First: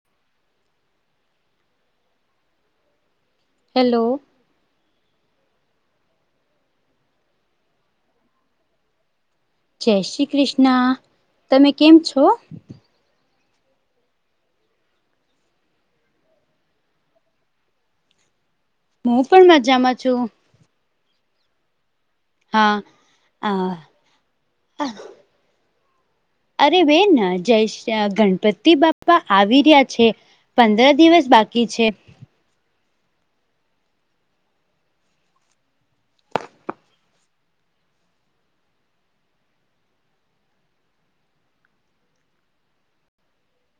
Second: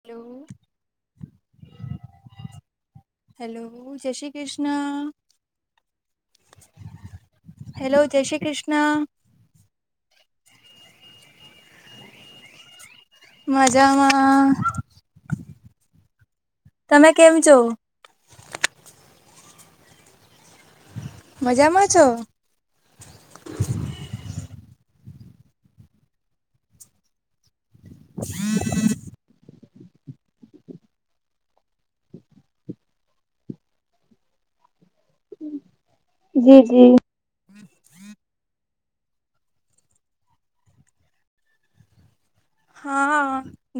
Hello hello જશી Krishna hello જય શ્રી ક્રિષ્ન જય શ્રી કૃષ્ણ તમે કેમ છો? મજામાં તમે કેમ છો? હું પણ મજામાં છું. મજામાં છો? હા હ હ અરે બેન જય શ્રી ગણપતિ બાપ બાપા આવી રહ્યા છે પંદર દિવસ બાકી છે જી જી હા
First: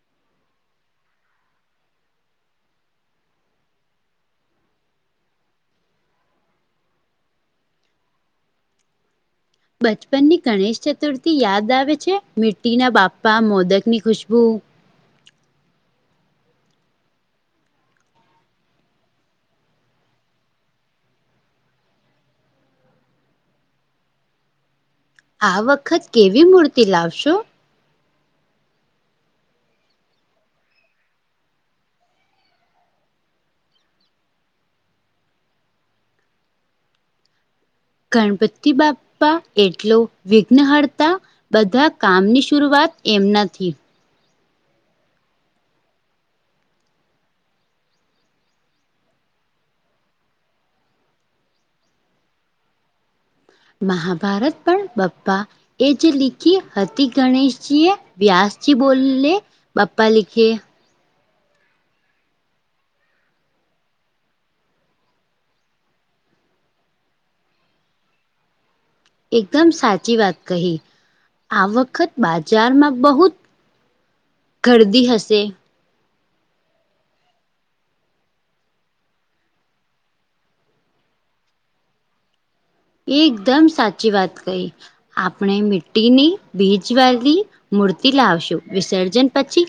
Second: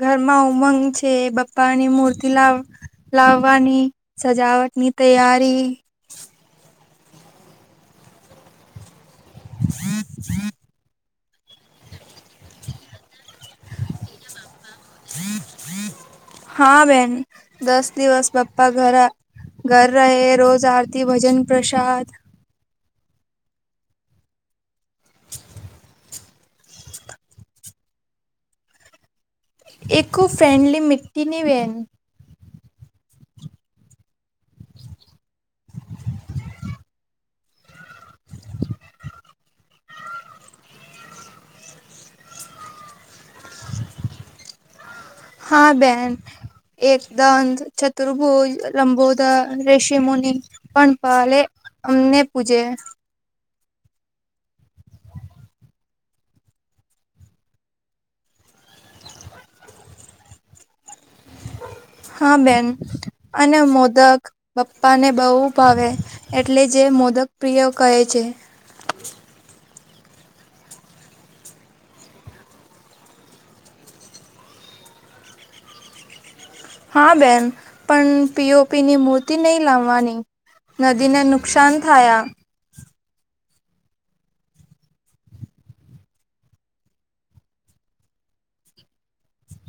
ઘરમાં ઉમંગ છે બપ્પા ની મૂર્તિ લાવ લાવવાની સજાવટ ની તૈયારી બચપન ની ગણેશ ચતુર્થી યાદ આવે છે મિટ્ટી ના બાપા મોદક ની ખુશ્બુ હા બેન દસ દિવસ બપ્પા ઘરે ઘર રહે રોજ આરતી ભજન પ્રસાદ આ વખત કેવી મૂર્તિ લાવશો? એઇકો ફ્રેન્ડલી મિટ્ટીની બેન ગણપતિ બાપા એટલો વિઘ્નહર્તા બધા કામની શરૂઆત એમનાથી હા બેહેન એકદંત, ચતુર્ભુજ, લંબોદર, ઋષી મુનિ પણ પલે અમને પૂજે મહાભારત પણ બપ્પા એ જે લીખી હતી ગણેશજી એ વ્યાસજી બોલી લે બાપા લિખે. હા બેન અને મોદક.. બપ્પાને બઉ ભાવે એટલે જ એ મોદક પ્રિય કહે છે. એકદમ સાચી વાત કહી આ વખત બાજારમાં બહુત.. ઘરદી હસે. હા બેન પણ પીઓપીની મૂર્તિ નઇ લાવવાની. નદીને નુકસાન થાયા. એકદમ સાચી વાત કહી આપણે મિ્ટીની બિજવાલી.. મૂર્તિ લાવશું વિસર્જન પછી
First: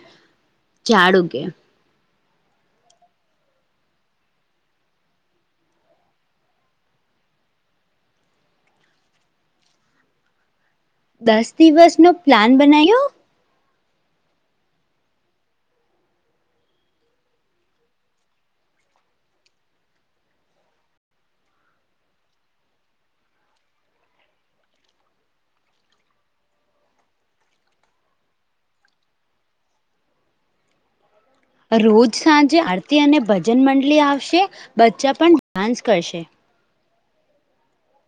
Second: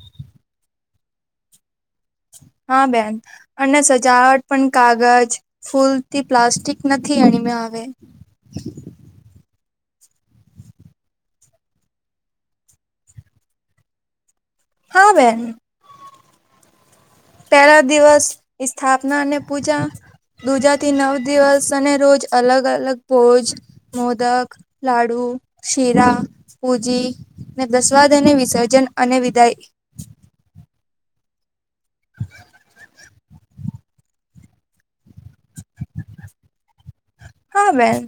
ઝાડ ઉગે. હા બેન અને સજાવટ પણ કાગજ ફૂલથી પ્લાસ્ટિક નથી એણીમે આવે. દસ દિવસનો પ્લાન બનાયો. હા બેન પેહલા દિવસ સ્થાપના અને પૂજા.. દુજાથી નવ દિવસ અને રોજ અલગ અલગ ભોજ.. મોદક, લાડુ, શીરા, પૂજી, ને દસવાદને વિસર્જન અને વિદાય. રોજ સાંજે આરતી અને ભજન મંડલી આવશે બચ્ચા પણ ડાન્સ કરશે. હા બેન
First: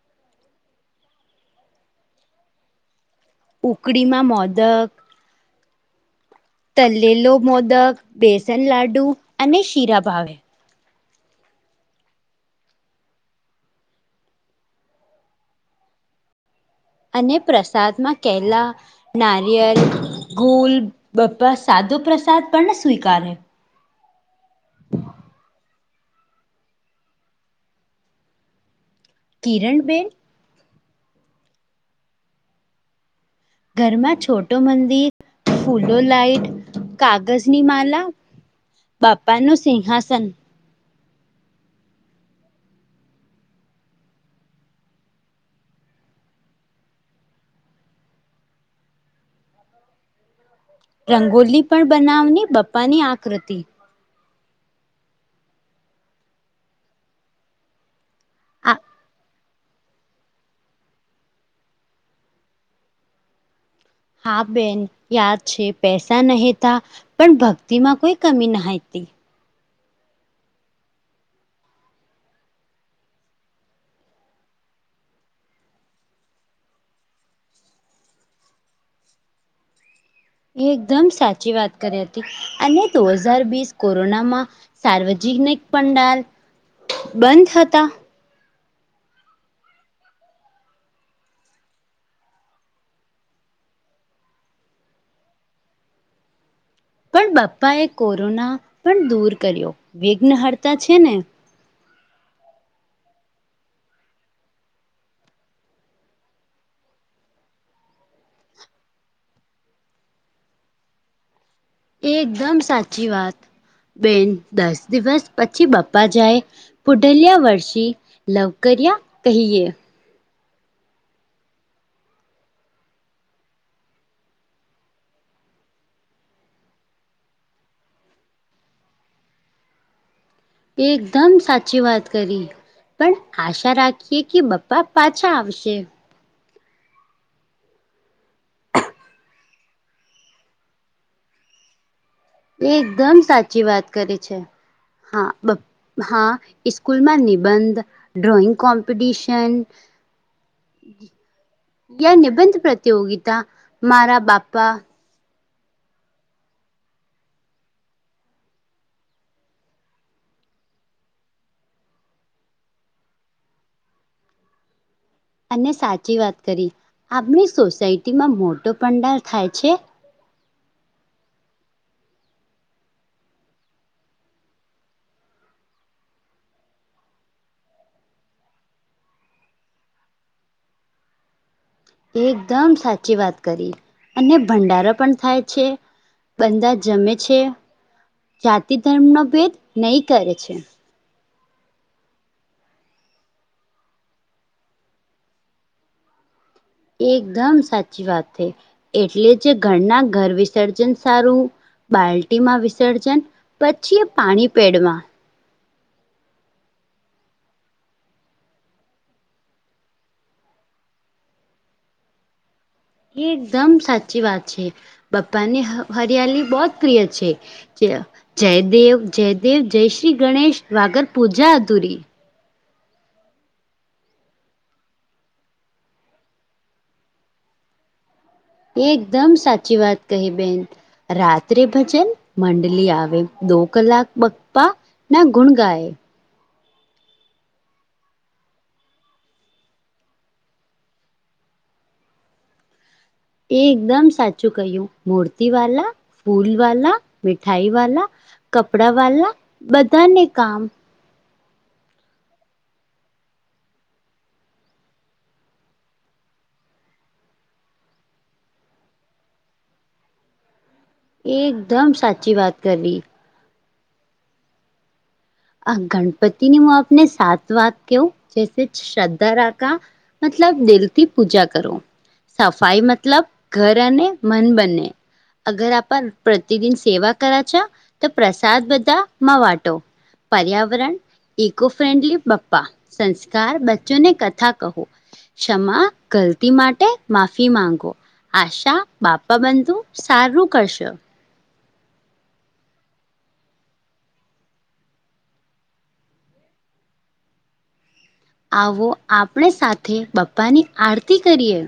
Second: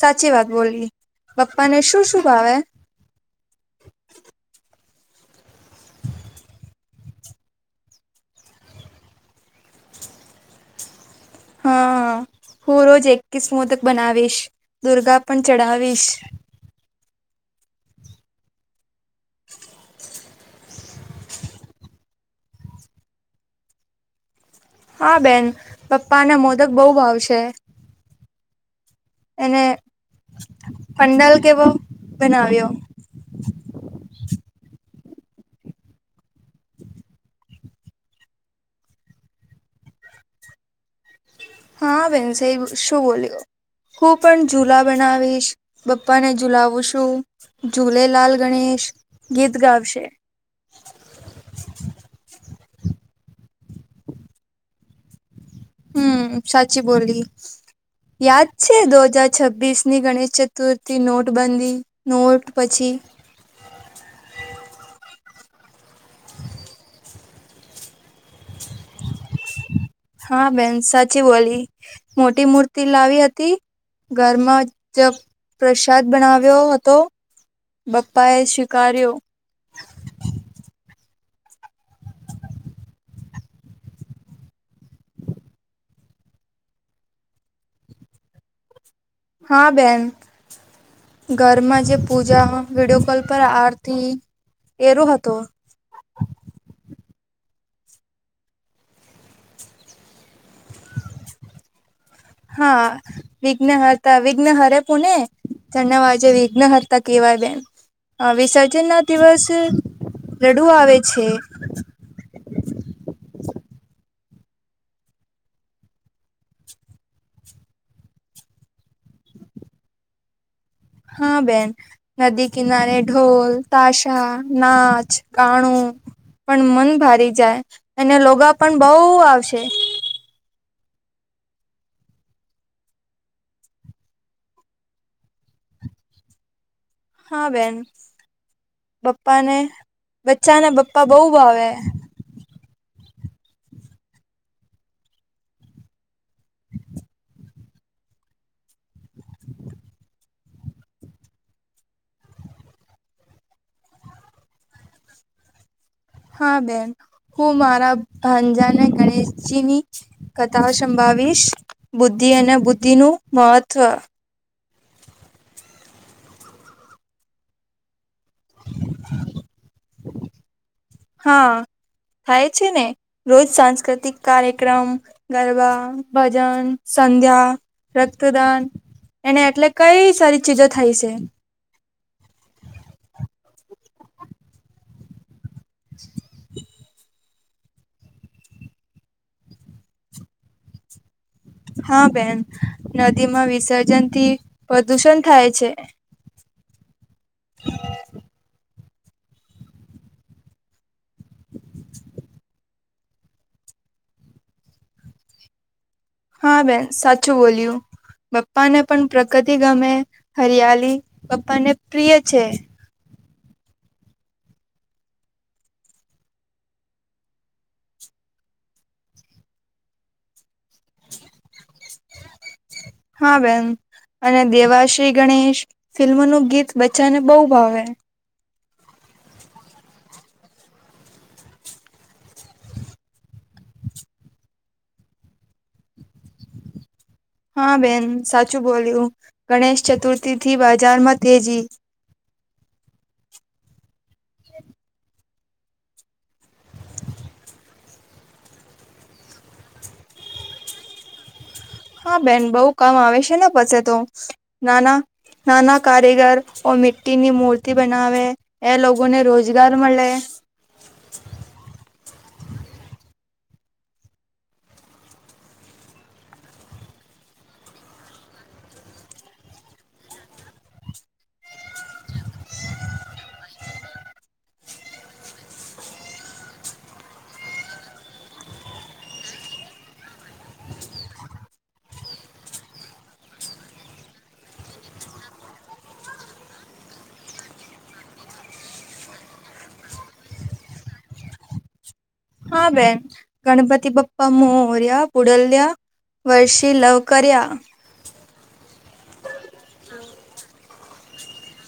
સાચી વાત બોલી પપ્પાને શું શું ભાવે.. ઉકડીમાં મોદક.. તલેલો મોદક, બેસન લાડુ, અને શીરા ભાવે. હા હું રોજ એકીસ મોદક બનાવીશ દુર્ગા પણ ચડાવીશ. અને પ્રસાદમાં કેલા, નારિયલ.. ગુલ બપ્પા સાદો પ્રસાદ પણ સ્વીકારે. હા બેન બપ્પાના મોદક બઉ ભાવસે. એને કિરણબેન પંડાલ કેવો બનાવ્યો. ઘરમાં છોટો મંદિર ફૂલો લાઈટ કાગજની માલા. બાપાનું સિહાસન. હાં બેેન સેવ શું બોલ્યો? હું પણ ઝુલા બનાવીશ બપ્પાને ઝુંલાવશું. ઝૂલેલાલ ગણેશ ગીત ગાવશે. રંગોલી પણ બનાવની બપ્પાની આકૃતિ. હું સાચી બોલી યાદ આ છે દો જા છબ્બિસની ગણેશ ચતુર્થી નોટબંધી નોટ પછી.. હા બેન યાદ છે પૈસા નહિતા પણ ભક્તિમાં કોઈ કમી નહતી. હા બેન સાચી બોલી મોટી મૂર્તિ લાવી હતી. ઘરમાં જ પ્રસાદ બનાવ્યો હતો. બપ્પાએ સ્વીકાર્યો. એકદમ સાચી વાત કરી હતી અને દો હજાર બિસ કોરોનામાં.. સાર્વજનિક પંડાલ બંધ હતા. હા બેન ઘરમાં જે પૂજા વિડીયો કોલ પર આરતી એરો હતો. પણ બાપ્પા એ કોરોના પણ દૂર કર્યો વિઘ્ન હર્તા છે ને. હા વિઘ્ન હરતા વિઘ્ન હરે પુને. ચને વાજે વિઘ્ન હરતા કેવાય બેન. અ વિસર્જન ના દિવસે રડુ આવે છે. એકદમ સાચી વાત બેન દસ દિવસ પછી બપ્પા જાય.. પુઢલીયા વર્ષી લોકરિયા કહીયે. હા બેન. નદી કિનારે ઢોલ-તાશા, નાચ-ગાણું. પણ મન ભરી જાય અને લોગા પણ બહુ આવશે. એકદમ સાચી વાત કરી. પણ આશા રાખીએ કે પપ્પા પાછા આવશે. હા બેન, બાપ્પાને બચ્ચા ને બાપ્પા બહુ ભાવે. એકદમ સાચી વાત કરી છે, હા બાપ્પા હા સ્કૂલમાં નિબંધ, ડ્રોઈંગ કોપીડિશન. યા નિબંધ પ્રતયોગિતા મારા બાપા. હા બેન, હું મારા ભાંજાને ગણેશજીની.. કથાઓ સંભળાવીશ, બુદ્ધિ અને બુદ્ધિનું મહત્વ. અને સાચી વાત કરી, આપણી સોસાયટીમાં મોટો પંડાલ થાય છે. હા, થાય છે ને. રોજ સાંસ્કૃતિક કાર્યક્રમ, ગરબા, ભજન-સંધ્યા. રક્તદાન અને એટલે કઈ સારી ચીજો થાય છે. એકદમ સાચી વાત કરી, અને ભંડારો પણ થાય.. છે, બધા જમે છે. જાતિ-ધર્મનો ભેદ નહિ કરે છે. હા બેન, નદીમાં વિસર્જનથી પ્રદૂષણ થાય છે. એકદમ સાચી વાત થઈ, એટલે જ ઘરના ઘર વિસર્જન સારું. બાલ્ટીમાં વિસર્જન પછી પાણી પેડમાં. હા બેન, સાચું બોલ્યું. બપ્પાને પણ પ્રગતિ ગમે, હરિયાળ બપ્પાને પ્રિય છે. એકદમ સાચી વાત છે, બાપાને હરિયાળ બહુ પ્રિય છે. જય દેવ જય દેવ, જય શ્રી ગણેશ. વાઘર પૂજા અધૂરી. હા બેન. અને દેવાશ્રી ગણેશ ફિલ્મનું ગીત બચ્ચાને બહુ ભાવે. એકદમ સાચી વાત કહી, બેન. રાત્રે ભજન મંડળી આવે, દો કલાક બાપ્પા. ના, ગુણ ગાય. હા બેન, સાચું બોલ્યું. ગણેશ ચતુર્થીથી બજારમાં તેજી. એકદમ સાચું કહ્યું, મૂર્તિવાલા, ફૂલવાલા મીઠાઈવાલા. કપડાવાલા, બધાને કામ. હા બેન, બહુ કામ આવે છે ને, પછી તો નાના નાના કારીગર મીટીની મૂર્તિ બનાવે. એ લોકોને રોજગાર મલે. એકદમ સાચી વાત કરી. આ ગણપતિને આપણે સાચી વાત ક્યો જેસે શ્રદ્ધા રાખીએ. મતલબ દિલથી પૂજા કરો. સફાઈ મતલબ ઘર અને મન બંને. અગર આપણ પ્રતિદિન સેવા કરીએ છીએ તો પ્રસાદ બધામાં વાટુ. પર્યાવરણ, ઈકો-ફ્રેન્ડલી બાપ્પા, સંસ્કાર, બચ્ચો ને કથા કહો. ક્ષમા, ગલતી માટે માફી માંગો. આશા, બાપા બધું સારું કરશો. હા બેન, ગણપતિ બાપ્પા મોરયા, પુઢચ્યા વર્ષી લવકરીયા. આવો, આપણે સાથે બાપ્પાની આરતી કરીએ.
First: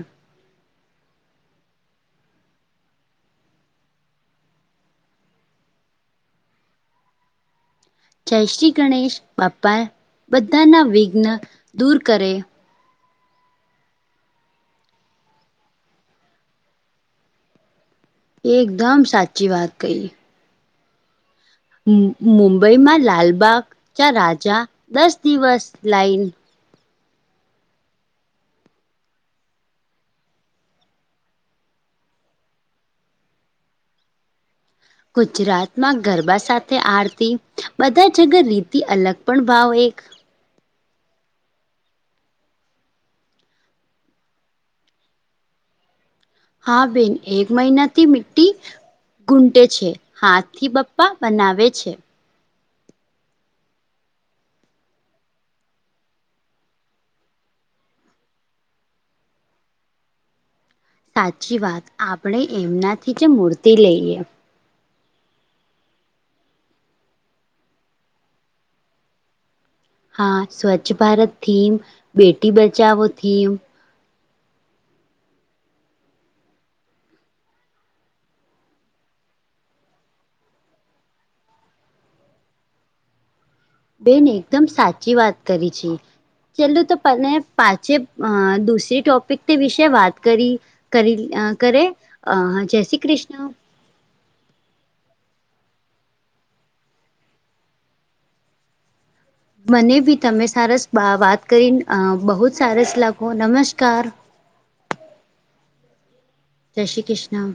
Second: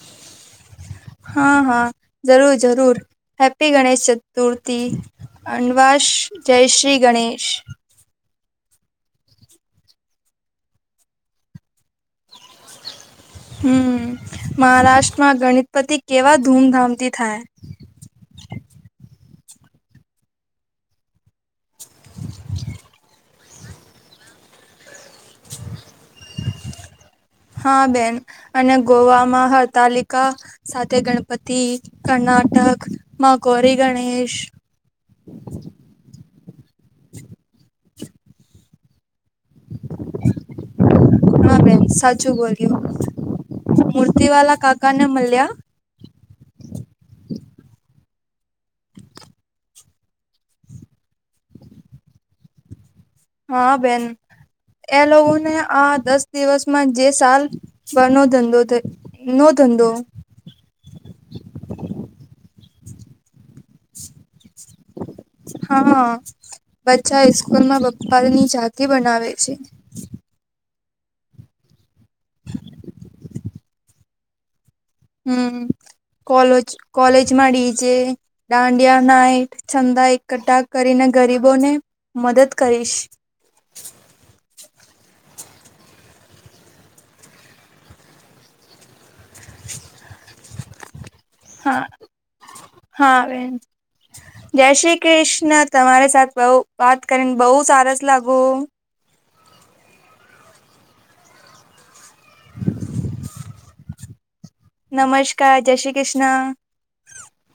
હા હા જરૂર જરૂર હેપ્પી ગણેશ ચતુર્થી. [unintelligible] જય શ્રી ગણેશ. જય શ્રી ગણેશ બાપ્પા બધાના વિઘ્ન દૂર કરે. હમ મહારાષ્ટ્રમાં ગણપતિ કેવા ધૂમધામથી થાય. એકદમ સાચી વાત કહી. મુંબઈમાં લાલબાગ ચા રાજા દસ દિવસ લાઈન હા બેન અને ગોવામાં હરતાલિકા સાથે ગણપતિ કર્ણાટક માં ગૌરી ગણેશ ગુજરાતમાં ગરબા સાથે આરતી બધા જગ રીતી અલગ પણ ભાવ એક [inaudible] હા બેન સાચું બોલ્યું મૂર્તિ વાલા કાકા ને મળ્યા? હા બેન એક મહિના થી મિટ્ટી ઘૂંટે છે હાથ થી બપ્પા બનાવે છે. હા બેન એ લોકોને આ દસ દિવસમાં જે સાલ ફનો ધંધો ઈનો ધંધો સાચી વાત આપણે એમનાથી જે મૂર્તી લઈએ. હ બચ્ચા સ્કૂલમાં બપ્પા ની ઝાંકી બનાવે છે. હા સ્વચ્છ ભારત થીમ બેટી બચાવો થીમ. હમ કોલેજ કોલેજમાં ડીજે દાંડિયા નાઈટ ચંદા એકઠા કરીને ગરીબોને મદદ કરીશ. બેન એકદમ સાચી વાત કરી છે. ચલું તો તને પાચે અ દુસરી ટોપિક વિશે ને વાત કરી. કરી હા કરે અ જય શ્રી હા કૃષ્ણ. બેન જય શ્રી કૃષ્ણ તમારી સાથે બઉ વાત કરીને બહુ સારસ લાગુ. મને બી તમે સરસ બા વાત કરીન બહુ જ સારસ લાગો નમસ્કાર. નમસ્કાર, જય શ્રી કૃષ્ણ. જય શ્રી કૃષ્ણ.